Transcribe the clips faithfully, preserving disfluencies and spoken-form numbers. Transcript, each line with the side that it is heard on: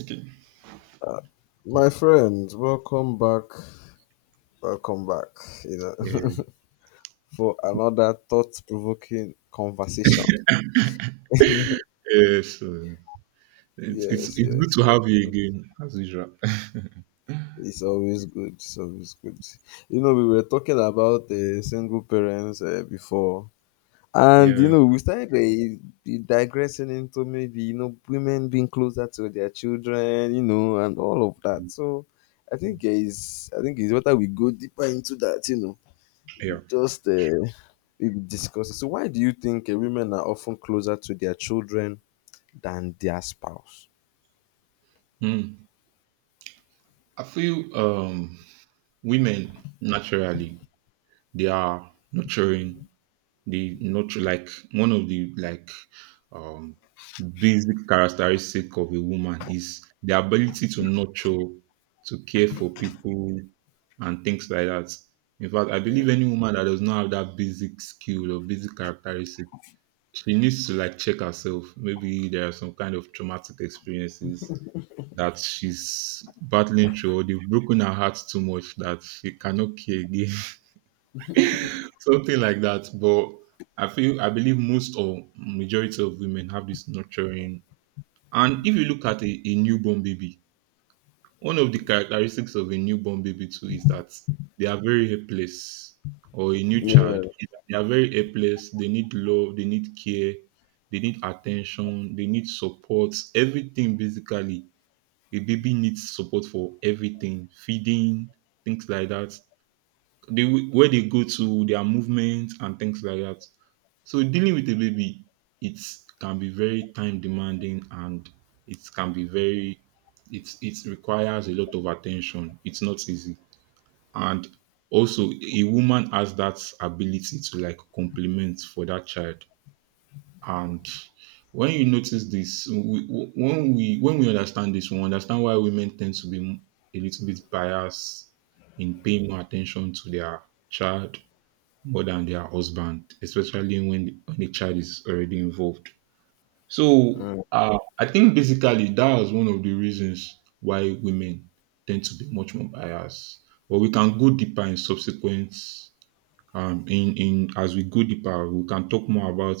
right: Okay.
left: My friends, welcome back. Welcome back, you
right: Yeah.
left: know, for another thought provoking conversation.
right: Yeah, so it's it's
left: Yes,
right: it's good
left: yes,
right: to
left: yes.
right: have you again as usual.
left: It's always good. It's always good. You know, we were talking about uh, single parents uh, before, and you
right: Yeah.
left: know, we started uh, digressing into maybe, you know, women being closer to their children, you know, and all of that. So I think uh, it's, I think it's better we go deeper into that, you know
right: Yeah.
left: Just uh, we discuss it. So, why do you think uh, women are often closer to their children than their spouse?
right: Mm. I feel um women naturally, they are nurturing. They nurture, like, one of the, like, um basic characteristic of a woman is the ability to nurture, to care for people and things like that. In fact, I
left: Yeah.
right: believe any woman that does not have that basic skill or basic characteristic, she needs to, like, check herself. Maybe there are some kind of traumatic experiences that she's battling through, or they've broken her heart too much that she cannot care again, something like that. But I feel I believe most or majority of women have this nurturing. And if you look at a, a newborn baby, one of the characteristics of a newborn baby too is that they are very helpless, or a new
left: Yeah.
right: child. They are very helpless. They need love. They need care. They need attention. They need support. Everything basically. A baby needs support for everything, feeding, things like that, they where they go to, their movement and things like that. So dealing with a baby, it can be very time demanding, and it can be very it it requires a lot of attention. It's not easy. And also, a woman has that ability to, like, complement for that child. And when you notice this, we- when we when we understand this, we understand why women tend to be a little bit biased in paying more attention to their child more than their husband, especially when the, when the child is already involved. So,
left: Mm.
right: uh, I think basically that was one of the reasons why women tend to be much more biased. But we can go deeper in subsequent um in in as we go deeper, we can talk more about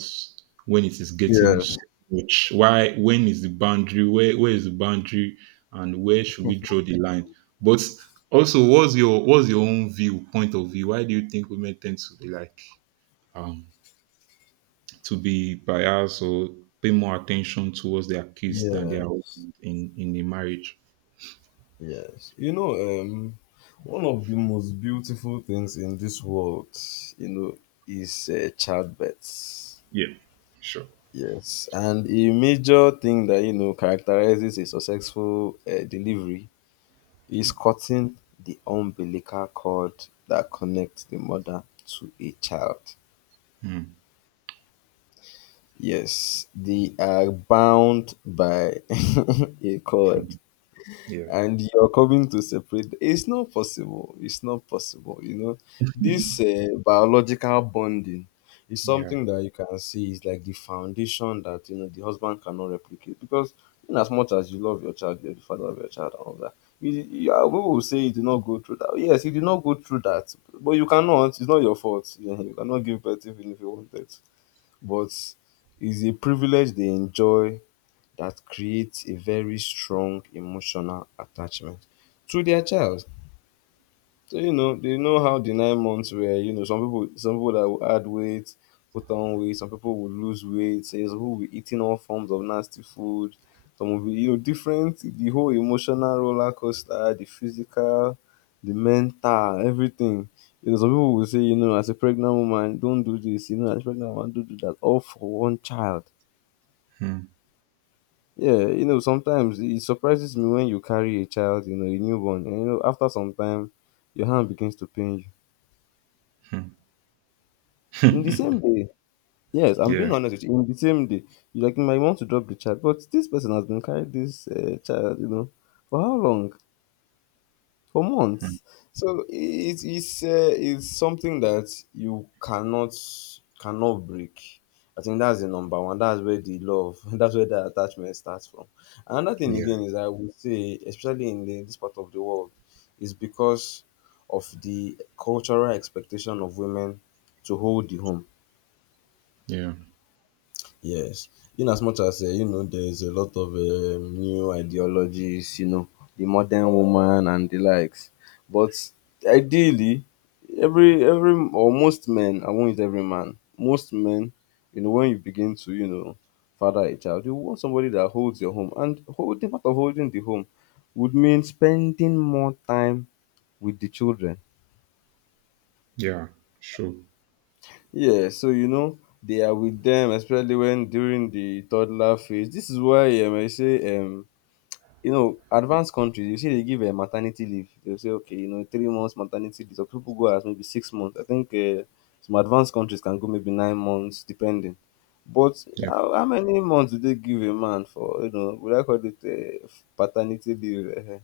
right: when it is getting so
left: Yes.
right: much. Why When is the boundary? Where where is the boundary, and where should we draw the line? But also, what's your what's your own view, point of view? Why do you think women tend to be, like, um, to be biased or pay more attention towards their kids than their
left: Yes.
right: husband in in the marriage?
left: Yes. You know, um, one of the most beautiful things in this world, you know, is uh, childbirth.
right: Yeah, sure.
left: Yes, and a major thing that you know characterizes a successful uh, delivery is cutting the umbilical cord that connects the mother to a child.
right: Mm.
left: Yes, they are bound by a cord.
right: Mm. Yeah.
left: And you're coming to separate, it's not possible, it's not possible. You know, this uh, biological bonding is
right: Yeah.
left: something that you can see is like the foundation that you know the husband cannot replicate, because in as much as you love your child, you're the father of your child and all that. You, you are, people will say you did not go through that. Yes, you did not go through that, but you cannot, it's not your fault. You cannot give birth even if you wanted, but it's a privilege they enjoy, that creates a very strong emotional attachment to their child. So you know, they know how the nine months were. You know, some people some people that will add weight, put on weight, some people will lose weight, so some people will be eating all forms of nasty food, some will be you know, different, the whole emotional roller coaster, the physical, the mental, everything. You know, some people will say, you know, as a pregnant woman, don't do this, you know, as a pregnant woman, don't do that, all for one child.
right: Mm.
left: Yeah, you know, sometimes it surprises me when you carry a child, you know, a newborn, and you know, after some time, your hand begins to pain you.
right: Mm.
left: In the same day, yes, I'm
right: Yeah.
left: being honest with you. In the same day, you like you might want to drop the child, but this person has been carrying this uh, child, you know, for how long? For
right: Mm.
left: months. So it is uh, it's something that you cannot cannot break. I think that's the number one. That's where the love, that's where the attachment starts from. Another thing
right: Yeah.
left: again, is I would say, especially in the, this part of the world, is because of the cultural expectation of women to hold the home.
right: Yeah.
left: Yes, in as much as uh, you know, there's a lot of um, new ideologies, you know, the modern woman and the likes. But ideally, every every or most men, I won't use every man, most men, you know, when you begin to you know father a child, you want somebody that holds your home, and holding, part of holding the home, would mean spending more time with the children.
right: Yeah. Sure.
left: Yeah, so you know they are with them, especially when during the toddler phase. This is why um, I say um you know, advanced countries, you see they give a maternity leave. They'll say, okay, you know, three months maternity leave. Some people go as maybe six months. I think uh, some advanced countries can go maybe nine months, depending. But
right: Yeah.
left: how, how many months do they give a man for, you know, would I call it uh, paternity leave? eh, eh.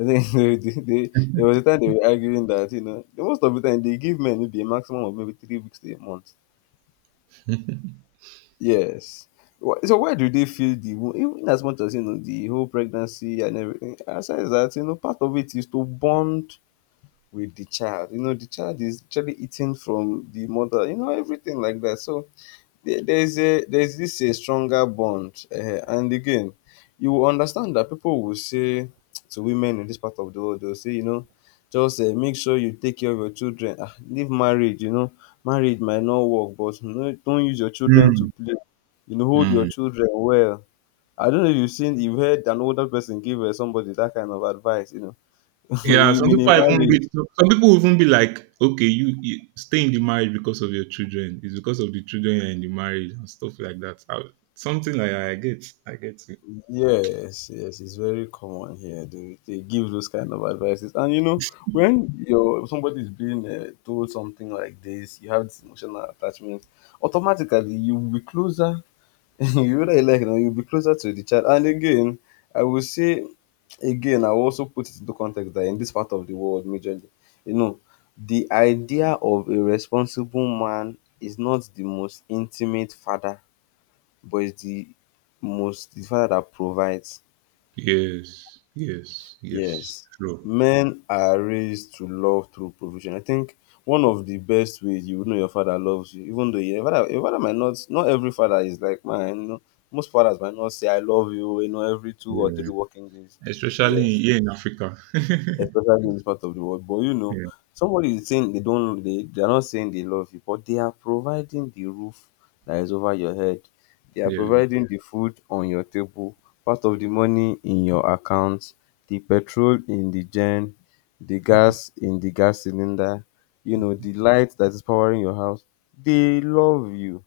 left: I think they, they, they, there was a time they were arguing that, you know, the most of the time they give men maybe a maximum of maybe three weeks to a month. Yes. Wh- So why do they feel the wo- even as much as you know the whole pregnancy and everything? Aside that you know part of it is to bond with the child. You know the child is actually eating from the mother. You know everything like that. So there there is a there is this a stronger bond um and again you will understand that people will say to women in this part of the world. They will say, you know, just um make sure you take care of your children. Ah, leave marriage, you know, marriage might not work, but no, don't use your children to
right: Mm.
left: play, you know, hold your
right: Mm.
left: children well. I don't know if you've seen, you've heard an older person give um somebody that kind of advice, you know
right: Yeah, some
left: in
right: people
left: a
right: are even
left: marriage.
right: be some people will even be like, okay, you, you stay in the marriage because of your children. It's because of the children you're in the marriage and stuff like that. I, something like I get, I get
left: Yes, yes, it's very common here. They, they give those kind of advices, and you know, when your somebody is being uh, told something like this, you have this emotional attachment. Automatically, you will be closer. You really like now, you'll be closer to the child. And again, I will say, again, I will also put it into context that in this part of the world, majorly, you know, the idea of a responsible man is not the most intimate father, but it's the most, the father that provides.
right: Yes, yes, yes.
left: Yes,
right: True.
left: men are raised to love through provision. I think one of the best ways you will know your father loves you, even though your father, your father might not, not every father is like mine. You know, most fathers might not say "I love you" you know every two or three
right: Yeah.
left: working days.
right: Especially
left: Yes,
right: here in Africa.
left: especially in this part of the world. But you know,
right: Yeah,
left: somebody is saying they don't, they, they are not saying they love you, but they are providing the roof that is over your head. They are
right: yeah,
left: providing the food on your table, part of the money in your account, the petrol in the gen, the gas in the gas cylinder, you know, the light that is powering your house. They love you,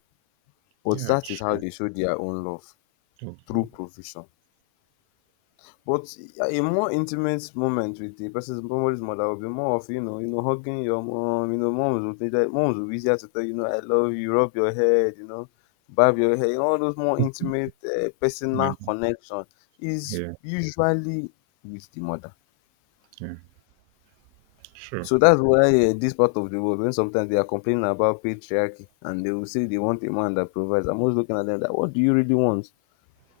left: but
right: yeah.
left: that is how
right: Sure.
left: they show their own love through
right: Okay.
left: provision. But a more intimate moment with a person's somebody's mother will be more of, you know, you know, hugging your mom, you know, moms would be there, moms will be easier to tell, you know, I love you, rub your head, you know, barb your hair, you know, all those more intimate uh,
right: Yeah,
left: personal connection is
right: yeah,
left: usually with the mother.
right: yeah. Sure.
left: So that's why uh, this part of the world, when sometimes they are complaining about patriarchy and they will say they want a man that provides, I'm always looking at them like, what do you really want?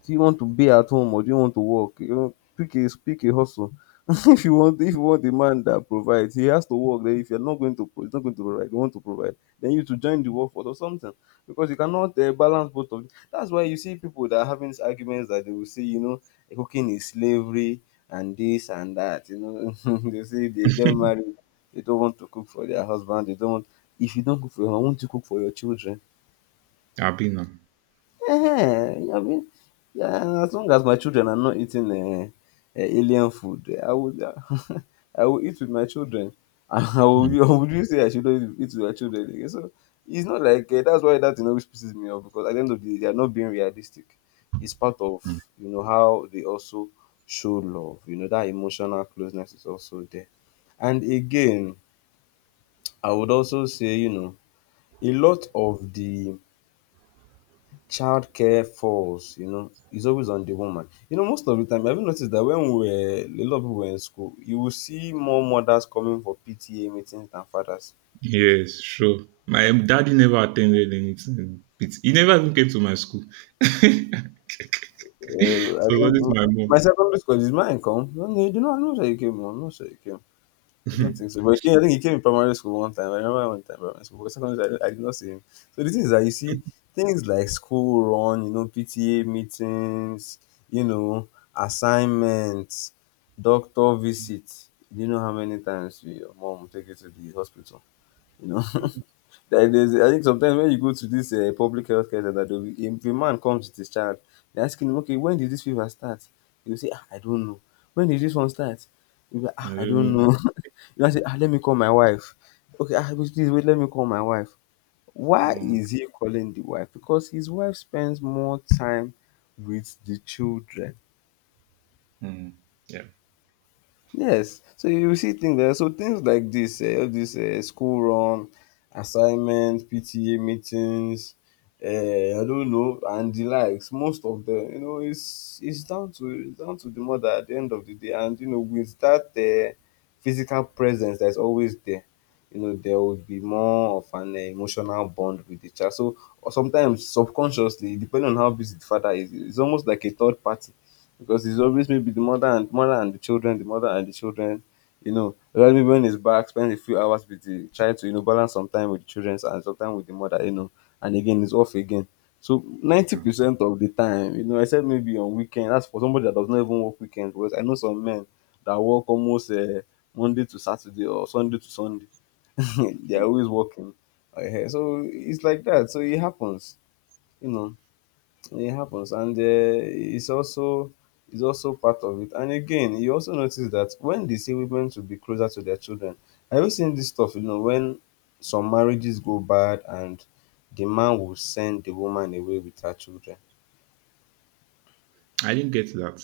left: Do you want to be at home or do you want to work? You know, pick a pick a hustle. If you want, if you want a man that provides, he has to work. Then if you're not going to pro- he's not going to provide, you want to provide, then you to join the workforce or something, because you cannot uh, balance both of them. That's why you see people that are having these arguments that they will say, you know, "Eh, cooking is slavery and this and that." You know, they say they get married, they don't want to cook for their husband. They don't want. If you don't cook for your, I want to cook for your children.
right: Abina.
left: Eh, I mean, yeah, as long as my children are not eating uh, alien food, eh, I would, I will eat with my children. And I would,
right: Mm.
left: would you say I shouldn't eat with my children? Again? So it's not like uh, that's why that you know, which pisses me off, because at the end of the day, they are not being realistic. It's part of
right: Mm.
left: you know how they also show love. You know that emotional closeness is also there. And again, I would also say you know a lot of the childcare falls, you know, is always on the woman. You know, most of the time, I've noticed that when we were, a lot of people were in school, you will see more mothers coming for P T A meetings than fathers.
right: Yes, sure. My daddy never attended anything. It's, he never even came to my school.
left: Uh, I
right: So what
left: think
right: is
left: my,
right: my
left: my
right: mom?
left: secondary school is mine come. No, no, you do not know that you came on. Not sure you came. I don't think so. But he came, I think he came in primary school one time. I remember one time primary school. But secondary school, I, did- I did not see him. So the thing is that you see things like school run, you know, P T A meetings, you know, assignments, doctor visit. Do you know how many times your mom will take you to the hospital? You know. Like there's, I think sometimes when you go to this uh, public health care center, they'll be, if a man comes with his child, they ask him, okay, when did this fever start? He'll say, ah, I don't know. When did this one start? He'll be like,
right: I
left: ah,
right: don't
left: I don't
right: know.
left: know. You know, say, ah, let me call my wife. Okay, ah, wait, please wait, let me call my wife. Why
right: Mm.
left: is he calling the wife? Because his wife spends more time with the children.
right: Mm. Yeah.
left: Yes, so you will see things there. So things like this, uh, all this uh, school run, assignment, P T A meetings, uh, I don't know, and the likes. Most of them, you know, it's it's down to it's down to the mother at the end of the day. And you know, with that uh, physical presence that's always there, you know, there would be more of an uh, emotional bond with the child. So or sometimes subconsciously, depending on how busy the father is, it's almost like a third party, because it's always maybe the mother and mother and the children, the mother and the children. You know, rather maybe when he's back, spend a few hours with the try to you know balance some time with the children and some time with the mother. You know, and again it's off again. So ninety
right: Yeah.
left: percent of the time, you know, except maybe on weekend. That's for somebody that does not even work weekends. Because I know some men that work almost uh, Monday to Saturday or Sunday to Sunday. They are always working. Uh, so it's like that. So it happens. You know. It happens, and uh, it's also it's also part of it. And again, you also notice that when they say women should be closer to their children, have you seen this stuff? You know, when some marriages go bad and the man will send the woman away with her children.
right: I didn't get that.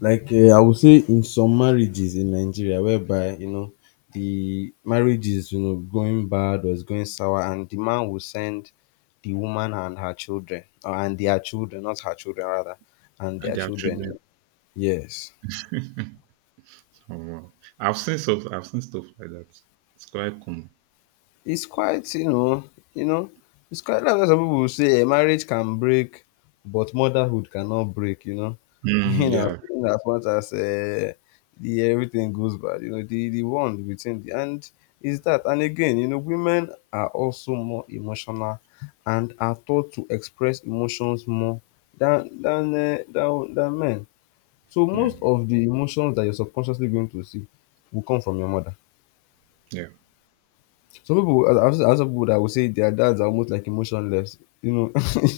left: Like uh, I would say, in some marriages in Nigeria, whereby you know the marriage is you know going bad or is going sour, and the man will send the woman and her children, or and their children, not her children rather, and their
right: Their
left: children.
right: children.
left: Yes,
right: Oh, wow. I've seen stuff I've seen stuff like that. It's quite common.
left: it's quite you know, you know, it's quite like why some people will say a marriage can break, but motherhood cannot break. You know,
right: Mm.
left: in as,
right: Yeah.
left: in as much as uh, the everything goes bad, you know, the the one within the and is that. And again, you know, women are also more emotional and are taught to express emotions more than than uh, than, than men. So
right: Yeah.
left: most of the emotions that you're subconsciously going to see will come from your mother.
right: Yeah.
left: Some people, as I've seen I've seen people that will say their dads are almost like emotionless. You know,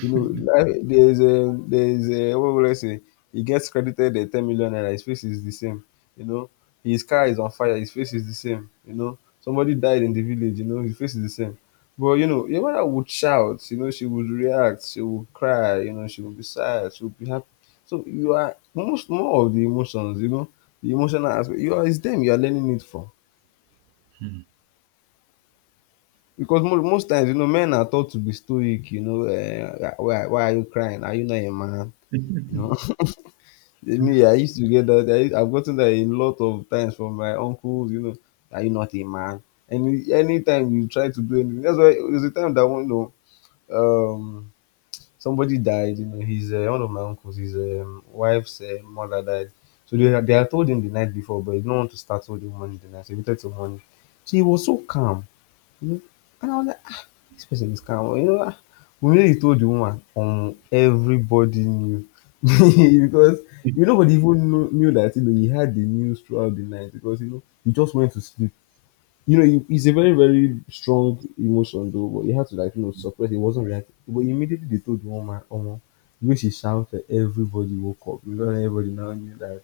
left: you know, like, there's a, there's a, what would I say? He gets credited a ten million naira, his face is the same. You know, his car is on fire, his face is the same. You know, somebody died in the village, you know, his face is the same. But, you know, your mother would shout, you know, she would react, she would cry, you know, she would be sad, she would be happy. So you are most more of the emotions, you know, the emotional aspect. You are, it's them you are learning it from. Because most most times, you know, men are taught to be stoic, you know, uh, why, why are you crying? Are you not a man? You know, me, I used to get that. I, I've gotten that a lot of times from my uncles, you know, are you not a man? And you- anytime you try to do anything, that's why there's a time that one, you know, um, somebody died, you know, his, uh, one of my uncles, his um, wife's uh, mother died. So they, they had told him the night before, but he didn't want to start with the money the night. So he waited till morning. So he was so calm. You know? And I was like, ah, this person is calm. You know, ah, when he told the woman, um, everybody knew because you know, nobody even knew, knew that you know he had the news throughout the night, because you know he just went to sleep. You know, he, he's a very very strong emotion though, but he had to like you know suppress. He wasn't reacting, but immediately they told the woman, um, the way she shouted, everybody woke up. You know, everybody now knew that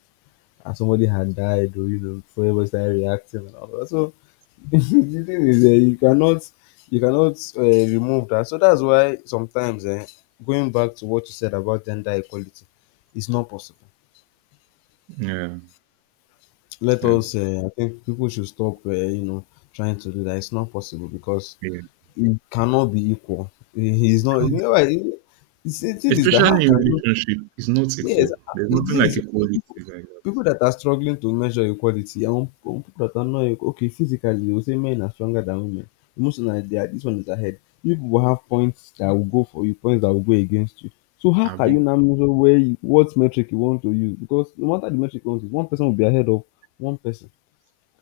left: and somebody had died, or you know, so everybody started reacting and all that. So the thing is um you cannot you cannot uh, remove that. So that's why sometimes eh, going back to what you said about gender equality, it's not possible.
right: Yeah.
left: Let
right: Yeah.
left: us uh, I think people should stop um you know trying to do that. It's not possible, because
right: Yeah.
left: it cannot be equal. He he's
right: It
left: not, you
right: can't-
left: know why? He- It's, the thing is that how
right: Especially in
left: can you—
right: relationship, it's not
left: yes,
right: equal.
left: uh,
right: There's
left: the
right: nothing
left: thing is,
right: like
left: eh,
right: equality
left: people
right: like that.
left: people that are struggling to measure equality and people that are not equal, okay, physically, they will say men are stronger than women. Emotionally, they are, this one is ahead. You people will have points that will go for you, points that will go against you. So how
right: I've
left: can you
right: been,
left: now measure where you, what metric you want to use? Because no matter the metric you want to use, one person will be ahead of one person.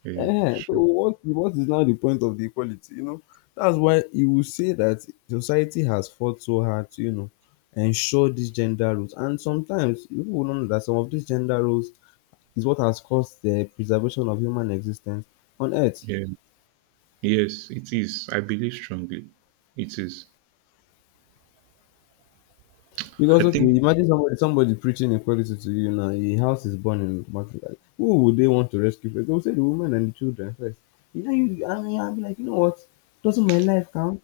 right: yeah,
left: Eh, so
right: sure.
left: what what is now the point of the equality? You know, that's why you will say that society has fought so hard to, you know, ensure these gender roles. And sometimes people will not know that some of these gender roles is what has caused the preservation of human existence on earth.
right: Yeah, yes, it is. I believe strongly. It is. I
left: Because okay,
right: think.
left: imagine somebody somebody preaching equality to you now, a house is burning automatically. Like, who would they want to rescue first? They will say the women and the children first. You know, you I mean I'll be like, you know what? Doesn't my life count?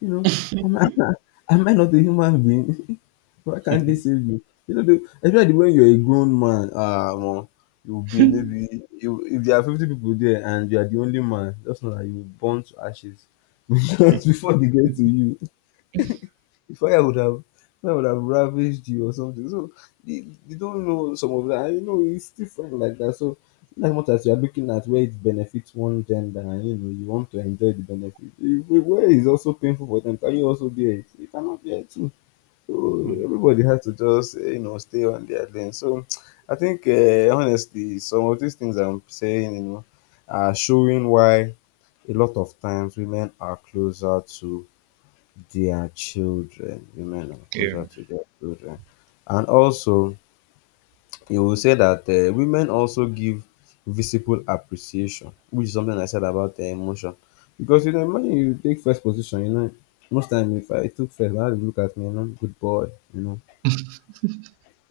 left: You know, am I am I not a human being? Why can't they save me? You know, the- especially when you're a grown man, ah, well, you'll be maybe you, if there are fifty people there and you are the only man, just know that you will burn to ashes because before they get to you, the fire would have fire would have ravaged you or something. So they, they don't know some of that. And, you know, it's different like that. So as much as you are looking at where it benefits one gender and you know you want to enjoy the benefit, if where it's also painful for them, can you also bear it? You cannot bear it too. So
right: Mm.
left: everybody has to just eh, you know stay on their lane. So I think uh, honestly, some of these things I'm saying, you know, are showing why a lot of times women are closer to their children. Women are
right: Yeah.
left: closer to their children. And also, you will say that uh, women also give visible appreciation, which is something I said about the emotion. Because, you know, imagine you take first position, you know, most time if I took first, how they look at me, you know, good boy, you know,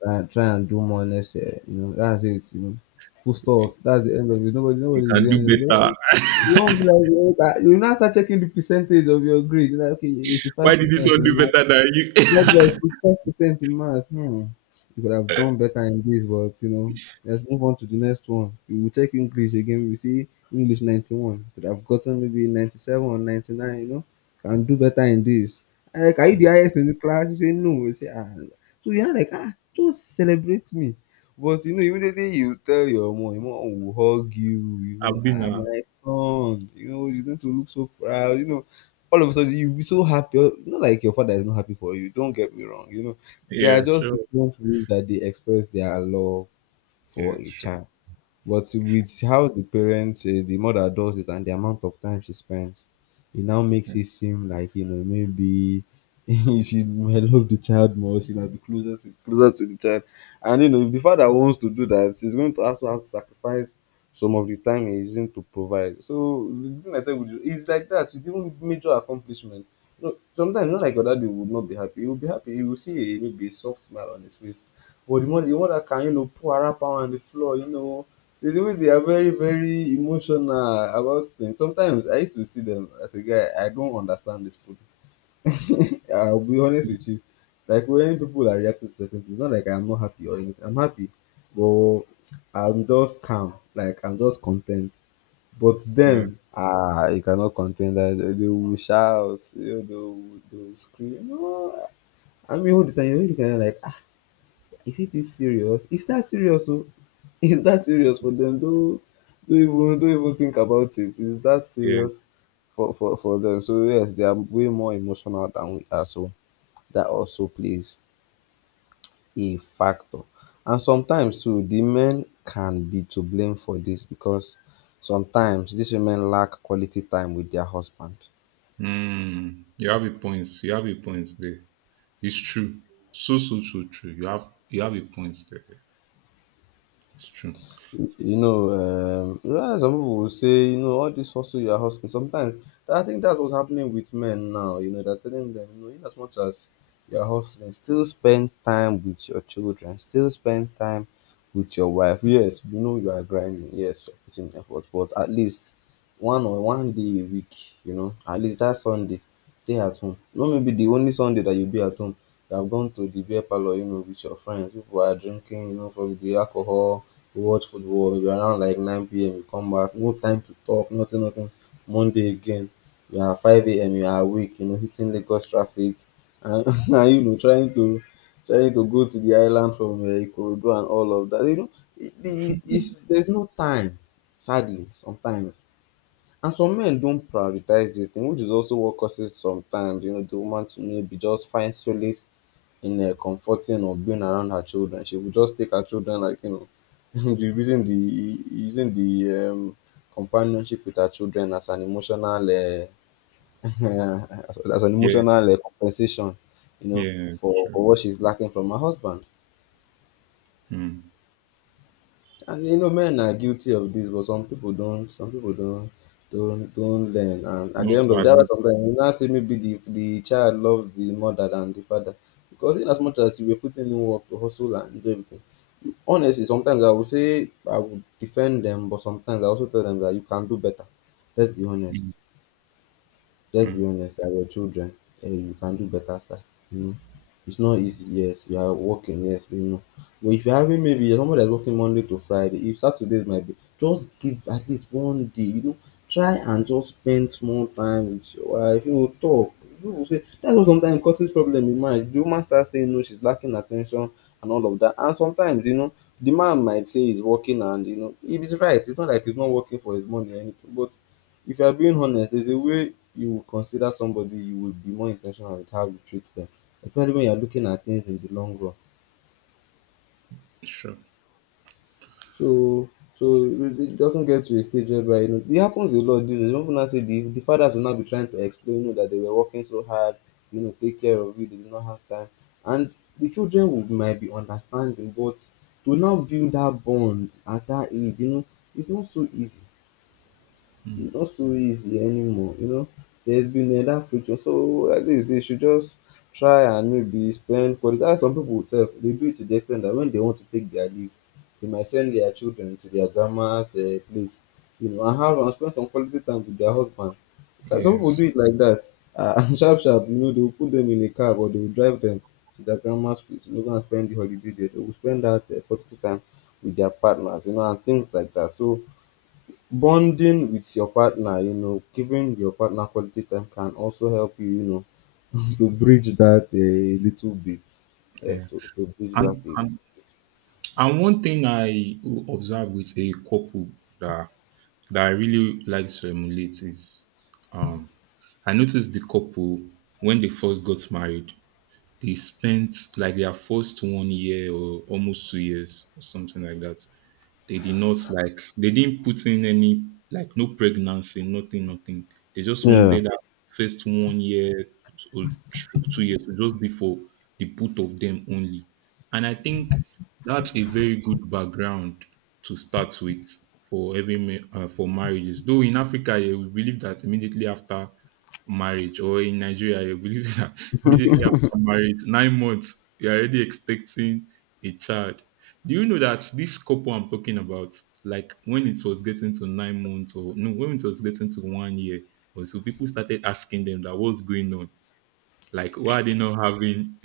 left: try and, try and do more next year, you know, that's it, you know, full stop, that's the end of it. Nobody,
right: You
left: nobody is
right: can do
left: saying anything.
right: better.
left: But you won't be like, you know, you now start checking the percentage of your grade. You're like, okay,
right: Why
left: 85
right: did this one do
left: percent.
right: better than you?
left: Not like fifteen percent in maths. Hmm. You could have done better in this, but you know, let's move on to the next one. We will check English again. We see English ninety-one. Could have gotten maybe ninety-seven or ninety-nine, you know, can do better in this. I'm like, are you the
right: Mm.
left: highest in the class? You say, no. You say, ah. So you're like, ah, don't celebrate me. But you know, immediately you tell your mom, your mom will hug you, you know,
right: I've been,
left: ah,
right: uh,
left: my son, you know, you're going to look so proud, you know. All of a sudden you'll be so happy. Not like your father is not happy for you. Don't get me wrong. You know, there
right: yeah,
left: are just
right: sure.
left: different ways that they express their love
right: Yeah,
left: for a
right: sure,
left: child. But
right: sure.
left: with how the parents, uh, the mother does it and the amount of time she spends, it now makes
right: Hmm.
left: it seem like, you know, maybe she might love the child more, she might be closer to, closer to the child. And, you know, if the father wants to do that, he's going to also have to sacrifice some of the time he's using to provide. So, the thing I said with you, it's like that, it's even major accomplishment. You know, sometimes, not like your daddy would not be happy, he will be happy. He will see a, maybe a soft smile on his face. But the mother, the mother can, you know, pour her up on the floor, you know, there's a way they are very, very emotional about things. Sometimes I used to see them as a guy, I don't understand this food. I'll be honest with you. Like when people are reacting to certain things, not like I'm not happy or anything. I'm happy, but I'm just calm. Like I'm just content. But
right: Yeah.
left: them, ah, you cannot contain that. They they will shout, you know, they will, they will scream. No, I mean all the time. You're really looking at them like, is it this serious? Is that serious oh? Is that serious for dem? Don't don't even don't even think about it. Is that
right: Yeah.
left: serious for for for dem? So yes, they are way more emotional than we are. So that also plays a factor. And sometimes too the men can be to blame for this, because sometimes these women lack quality time with their husband.
right: Mm, you have a point. You have a point there. It's true. So so so true. You have you have a point there. It's true.
left: You know, um, you know, some people will say, you know, all this hustle you're hustling. Sometimes I think that's what's happening with men now. You know, they're telling them, you know, in as much as you're hustling, still spend time with your children, still spend time with your wife. Yes, you know you are grinding. Yes, you're putting effort, but at least one or one day a week, you know, at least that Sunday, stay at home. Not maybe the only Sunday that you'll be at home. You have gone to the beer parlor, you know, with your friends. People are drinking, you know, from the alcohol. We watch football, maybe around like nine p m you come back, no time to talk, nothing, nothing. Monday again, you are five a m you are awake, you know, hitting Lagos traffic and, and you know, trying to trying to go to the island from uh, Ikorodu and all of that. You know, it, it, it's, there's no time, sadly, sometimes. And some men don't prioritize this thing, which is also what causes sometimes, you know, the woman to maybe just find solace in uh, comforting or being around her children. She will just take her children, like, you know, the- using the using the um, companionship with her children as an emotional uh, as, as an
right: Yeah.
left: emotional uh, compensation, you know,
right: Yeah.
left: for,
right: Sure.
left: for what she's lacking from her husband.
right: Mm.
left: And you know men are guilty of this, but some people don't some people don't don't don't learn, and at the
right: Not
left: end of
right: to
left: the day
right: admit.
left: sometimes you now say maybe the the child loves the mother than the father, because in as much as you were putting in work to hustle and do everything, honestly sometimes I would say I would defend them, but sometimes I also tell them that you can do better. Let's be honest.
right: Mm.
left: Let's be
right: Mm.
left: honest, that we're children, and you can do better, sir. You know, it's not easy. Yes, you are working. Yes, we know. But if you're having maybe someone that's working Monday to Friday, if Saturdays might be, just give at least one day. You know, try and just spend small time with your wife. You know, talk. You know, say that's what sometimes causes problem in marriage. The woman starts saying no, she's lacking attention and all of that. And sometimes, you know, the man might say he's working, and you know, if he's right, it's not like he's not working for his money or anything. But if you are being honest, there's a way you would consider somebody, you will be more intentional with how you treat them, especially when you're looking at things in the long run.
right: Sure.
left: So, so it it doesn't get to a stage where, you know, it happens a lot these days. Some people now say the, the fathers will now be trying to explain, you know, that they were working so hard, you know, take care of you, they did not have time. And the children would, might be understanding, but to now build that bond at that age, you know, it's not so easy. It's not so easy anymore, you know. There's been um dat future, so like dis you should just try and maybe spend quality, dat's why some pipu sef dey do it to the ex ten t dat wen dey want to take dia leave, dey might send dia children to dia grandma's um place, you know, and have and spend some quality time wit dia husband. Uh, Some pipu
right: Yes.
left: do it like dat, and sharp sharp you know dey go put dem in a cab or dey go drive dem to dia grandma's place, you know, go and spend the holiday there. Dey go spend dat um quality time wit dia partners, you know, and things like dat. So bonding with your partner, you know, giving your partner quality time can also help you, you know, to bridge that a little bit. Yes,
right: Yeah.
left: to, to bridge that
right: And
left: a little
right: and
left: bit.
right: and one thing I observe with a couple that that I really like to emulate is um I noticed the couple when they first got married, they spent like their first one year or almost two years or something like that. They did not like they didn't put in any, like, no pregnancy, nothing, nothing. They just
left: Yeah.
right: wanted that first one year or two two years to just be for the both of them only. And I think that's a very good background to start with for every ma- uh, for marriages. Though in Africa, yeah, we believe that immediately after marriage, or in Nigeria, you believe that immediately after marriage, nine months, you're already expecting a child. Do you know that this couple I'm talking about, like when it was getting to nine months, or no, when it was getting to one year or so, people started asking them that what's going on? Like, why are they not having?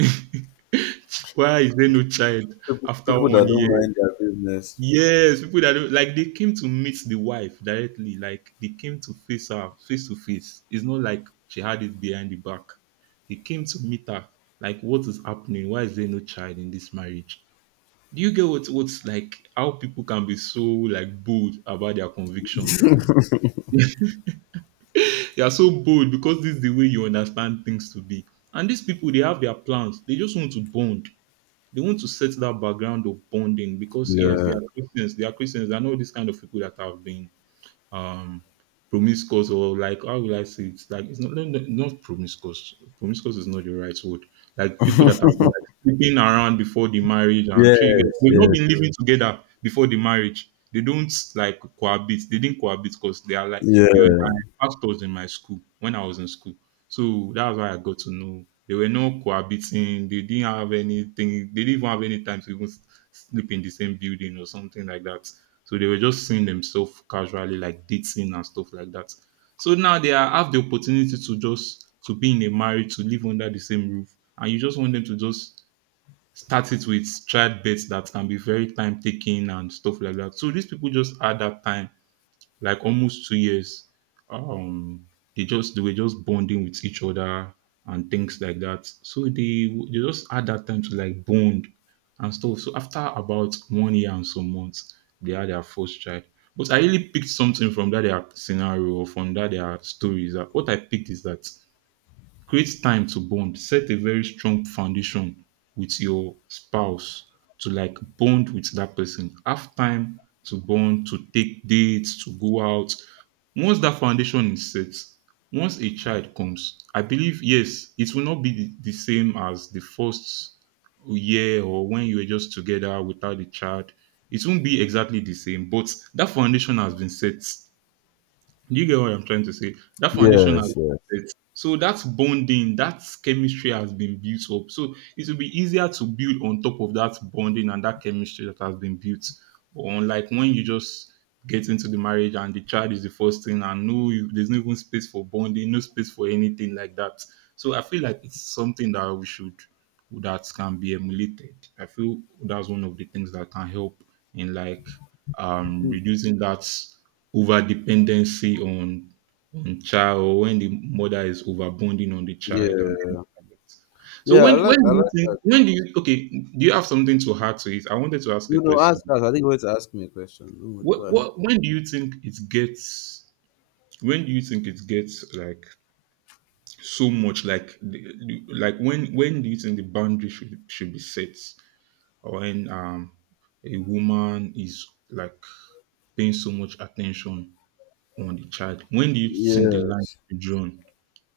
right: Why is there no child
left: People,
right: after
left: people that
right: one
left: don't
right: year?
left: mind their business.
right: Yes, people that don't, like, they came to meet the wife directly. Like, they came to face her face to face. It's not like she had it behind the back. They came to meet her. Like, what is happening? Why is there no child in this marriage? Do you get what what's like how people can be so, like, bold about their convictions, and they are so bold because this is the way you understand things to be. And these people, they have their plans. They just want to bond. They want to set that background of bonding because yes, they
left: Yeah.
right: are Christians. They are Christians. They are not this kind of people that have been um promiscuous, or, like, how will I say it? Like, it's not, no, no, not promiscuous. Promiscuous is not the right word. Like, people that are, like, sleeping around before the marriage, and sure, you get,
left: Yes.
right: they've not been
left: Yes.
right: living together before the marriage. They don't, like, cohabit. They didn't cohabit because they are, like, they were
left: Yeah.
right: my pastors in my school when I was in school. So that's why I got to know they were not cohabiting. They didn't have anything. They didn't even have any time to even s- sleep in the same building or something like that. So they were just seeing themselves casually, like dating and stuff like that. So now they are, have the opportunity to just to be in a marriage, to live under the same roof, and you just want them to just start it with childbirth that can be very time taking and stuff like that. So these people just had that time like almost two years. Um, they just they were just bonding with each other and things like that. So they they just had that time to, like, bond and stuff. So after about one year and some months, they had their first child. But I really picked something from that their scenario or from that their stories. That what I picked is that: create time to bond, set a very strong foundation with your spouse, to, like, bond with that person, have time to bond, to take dates, to go out. Once that foundation is set, once a child comes, I believe, yes, it will not be the, the same as the first year or when you were just together without the child. It won't be exactly the same, but that foundation has been set. Do you get what I'm trying to say? That foundation has
left: Yes. Yes.
right: been set. So that bonding, that chemistry has been built up. So it will be easier to build on top of that bonding and that chemistry that has been built. But unlike when you just get into the marriage and the child is the first thing, and no, there's no even space for bonding, no space for anything like that. So I feel like it's something that we should, that can be emulated. I feel that's one of the things that can help in, like, um
left: Mm.
right: reducing that over dependency on on child, or when the mother is overbonding on the child and
left: Yeah.
right: things like that. So,
left: Yeah, I
right: when when
left: like I
right: do you
left: like
right: think
left: that.
right: when do you okay, do you have something to add to it? I wanted to ask a
left: You know,
right: question.
left: ask us. I think you're going to ask me a question. Oh my
right: What
left: god.
right: what when do you think it gets when do you think it gets, like, so much, like, the- the- like, when when do you think the boundary should should be set, or when um a woman is, like, paying so much attention on the child? When do you think the line
left: Yes.
right: should be drawn?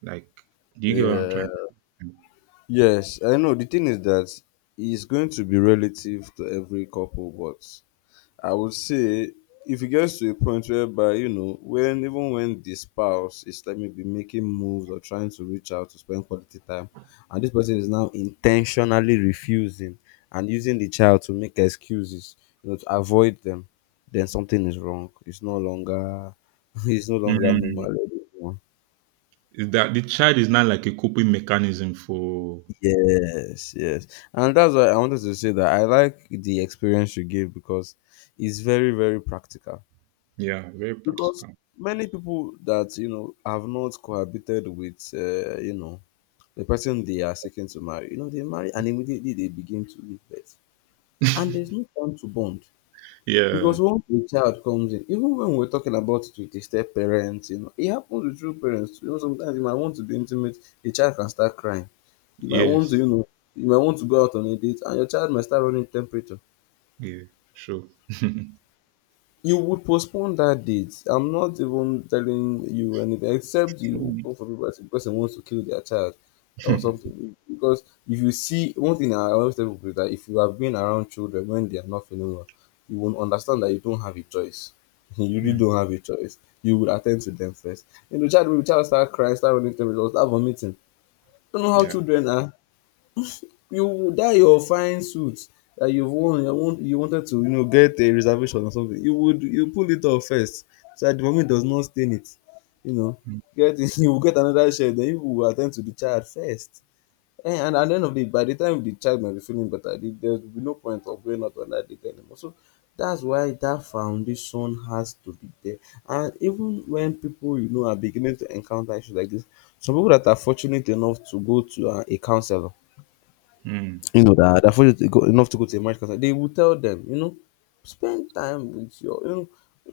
right: Like, do you get what I'm
left: Yeah.
right: trying to—
left: Yes, I know. The thing is that it's going to be relative to every couple, but I would say if it gets to a point whereby, you know, when even when the spouse is like maybe making moves or trying to reach out to spend quality time, and this person is now intentionally refusing and using the child to make excuses, you know, to avoid them, then something is wrong. It's no longer It's no longer normal
right: Mm.
left: anymore.
right: Is that the child is not, like, a coping mechanism for—
left: Yes, yes. And that's why I wanted to say that I like the experience you give, because it's very, very practical.
right: yeah, very
left: Because
right: practical.
left: many people that, you know, have not cohabited with, uh, you know, the person they are seeking to marry, you know, they marry and immediately they begin to live it. And there's no time to bond.
right: Yeah,
left: Because once a child comes in, even when we're talking about it with a step parents, you know, it happens with true parents. You know, sometimes you might want to be intimate, a child can start crying. You might want to,
right: yes,
left: you know, you might want to go out on a date and your child might start running temperature.
right: yeah, sure.
left: You would postpone that date. I'm not even telling you anything except you
right: Mm.
left: go for people that say person wants to kill their child or something. Because if you see one thing I always tell people is that if you have been around children when they are not feeling well, you will understand that you don't have a choice. You really
right: Mm.
left: don't have a choice. You will attend to them first. And the child will child start crying, start running, start vomiting. You don't know how
right: Yeah.
left: children are. You that your fine suit that you've worn you want you wanted to, you know, get a reservation or something, you would you pull it off first so that the vomit does not stain it, you know, get you will get another shirt, then you will attend to the child first, eh, and at the end of the by the time the child might be feeling better, the there will be no point of going out on that date anymore. So that's why that foundation has to be there. And even when people, you know, are beginning to encounter issues like this, some people that are fortunate enough to go to um a counsellor,
right: Mm.
left: you know, that they're fortunate go, enough to go to a marriage counselor, they will tell them, you know, spend time with your, you know,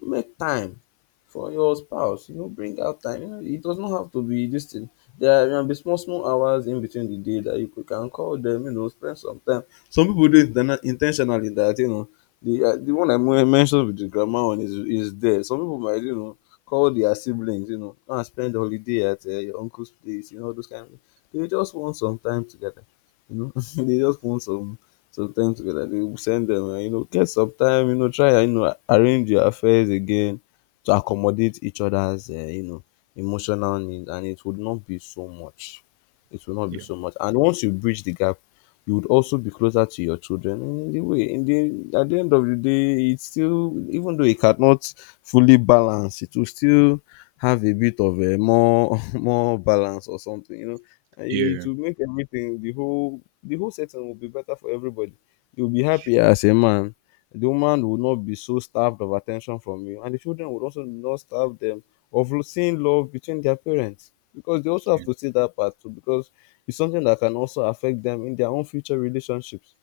left: make time for your spouse. You know, bring out time. You know, it does not have to be this thing. There can be small, small hours in between the day that you could- can call them. You know, spend some time. Some people do it then- intentionally. That, you know, the uh, the one I men- mentioned with the grandma one is is there. Some people might, you know, call their siblings. You know, go and spend the holiday at uh, your uncle's place. You know, those kind of. They just want some time together, you know, they just want some some time together. They will send them, uh, you know, get some time, you know, try, you know, arrange your affairs again to accommodate each other's, uh, you know, emotional needs, and it would not be so much. It will not be
right: Yeah.
left: so much. And once you bridge the gap, you would also be closer to your children in the way. In the at the end of the day, it's still even though it cannot fully balance, it will still have a bit of a more more balance or something. You know, and it
right: Yeah.
left: will make everything the whole the whole setting will be better for everybody. You'll be
right: Sh-
left: happy as a man. The woman will not be so starved of attention from you, and the children will also not starve them of lo- seeing love between their parents, because they also have
right: yeah.
left: to see that part too, because it's something that can also affect them in their own future relationships.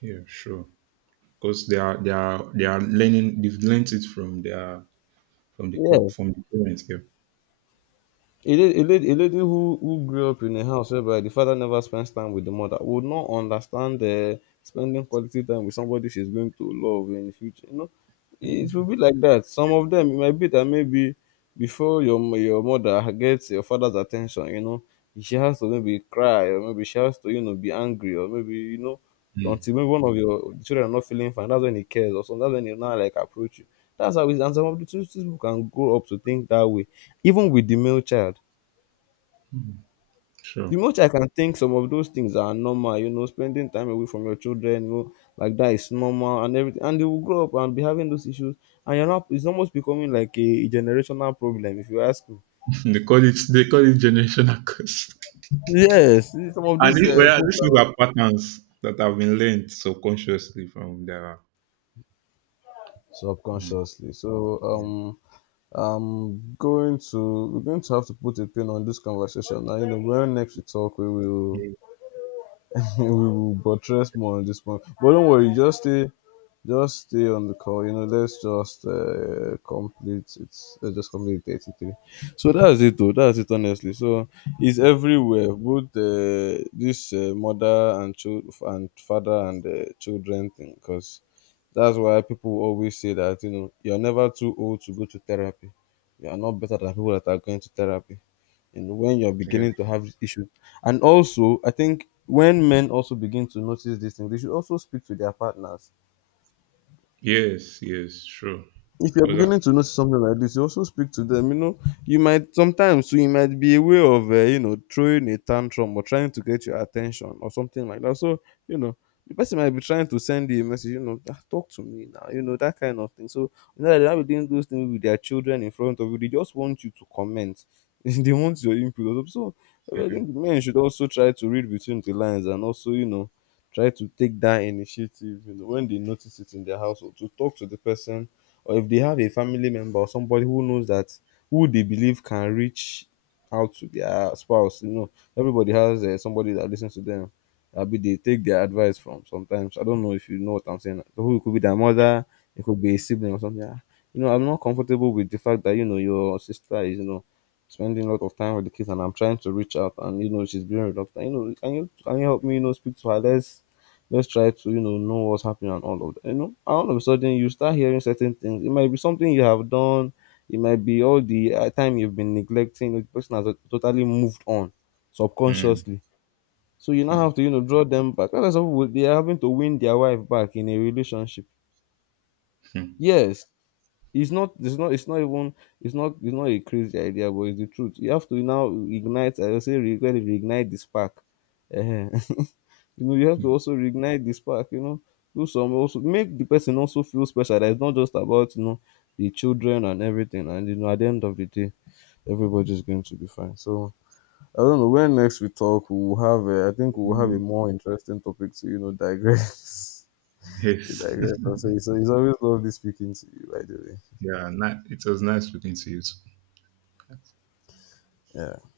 right: Yeah. Sure. Because they are they are they are learning. They've learned it from their from the co-
left: Yes.
right: from the parents. Yeah.
left: A lady, a lady, a lady who, who grew up in a house whereby the father never spends time with the mother would not understand the spending quality time with somebody she's going to love in the future. You know, it will be like that. Some of them, it might be that maybe before your m- your mother gets your father's attention, you know, she has to maybe cry, or maybe she has to, you know be angry, or maybe you know
right: Mm.
left: until maybe one of your children are not feeling fine. That's when he cares or something. That's when he now like approach you. That's how it is. And some of the children can grow up to think that way, even with the male child. The
right: Sure.
left: male child can think some of those things are normal, you know, spending time away from your children, you know, like that is normal and everything. And they will grow up and be having those issues. And you're not, it's almost becoming like a generational problem, if you ask me.
right: they call it they call it generational curse.
left: Yes, some of
right: And
left: these
right: thi-
left: uh,
right: whereas
left: quotes
right: these things
left: are-
right: are patterns that have been learned subconsciously from their. Mm.
left: subconsciously. So,
right: Yeah.
left: um, I'm going to we're going to have to put a pin on this conversation now. You know, when next we talk, we will
right: Yeah.
left: we will buttress more on this point. But don't worry, just stay. Just stay on the call. You know, let's just uh, complete it. Let's just complete the eighty-three. So that's it, though. That's it, honestly. So it's everywhere. Both uh, this uh, mother and child and father and uh, children thing, because that's why people always say that, you know, you're never too old to go to therapy. You are not better than people that are going to therapy. And when you're
right: Yeah.
left: beginning to have issues, and also I think when men also begin to notice these things, they should also speak to their partners.
right: Yes, yes, sure.
left: If you're
right: Because
left: beginning to notice something like this, you also speak to them, you know. You might sometimes, so it might be a way of, uh, you know, throwing a tantrum or trying to get your attention or something like that. So, you know, the person might be trying to send you a message, you know, "Ah, talk to me now," you know, that kind of thing. So you know that they're not doing those things with their children in front of you. They just want you to comment. They want your input also. So I think men should also try to read between the lines and also, you know, try to take that initiative, you know, when they notice it in their household, to talk to the person, or if they have a family member or somebody who knows that, who they believe can reach out to their spouse. You know, everybody has uh, somebody that listens to them, abi, they take their advice from sometimes. I don't know if you know what I'm saying. So who, it could be their mother, it could be a sibling or something. Ah, you know, I'm not comfortable with the fact that, you know, your sister is, you know, spending a lot of time with the kids, and I'm trying to reach out, and, you know, she's being reluctant. You know, can you, can you help me, you know, speak to her. let's let's try to, you know know what's happening and all of that, you know. And all of a sudden you start hearing certain things. It might be something you have done. It might be all the uh, time you've been neglecting the person has uh, totally moved on
right: Mm.
left: subconsciously. So you now
right: Mm.
left: have to, you know, draw them back. That's why they are having to win their wife back in a relationship.
right: Mm.
left: Yes. It's not it's not it's not even, it's not it's not a crazy idea, but it's the truth. You have to now ignite, I would say re- kind of reignite the spark. Uh-huh. You know, you have to also reignite the spark, you know, do some, also make the person also feel special, that it's not just about, you know, the children and everything. And, you know, at the end of the day, everybody's going to be fine. So, I don't know. When next we talk, we'll have, a, I think we'll have a
right: Mm.
left: more interesting topic to, you know, digress. To
right: Yes.
left: digress. So, it's, it's always lovely speaking to you, by the way.
right: Yeah, ni- it was nice speaking to you too.
left: Yeah.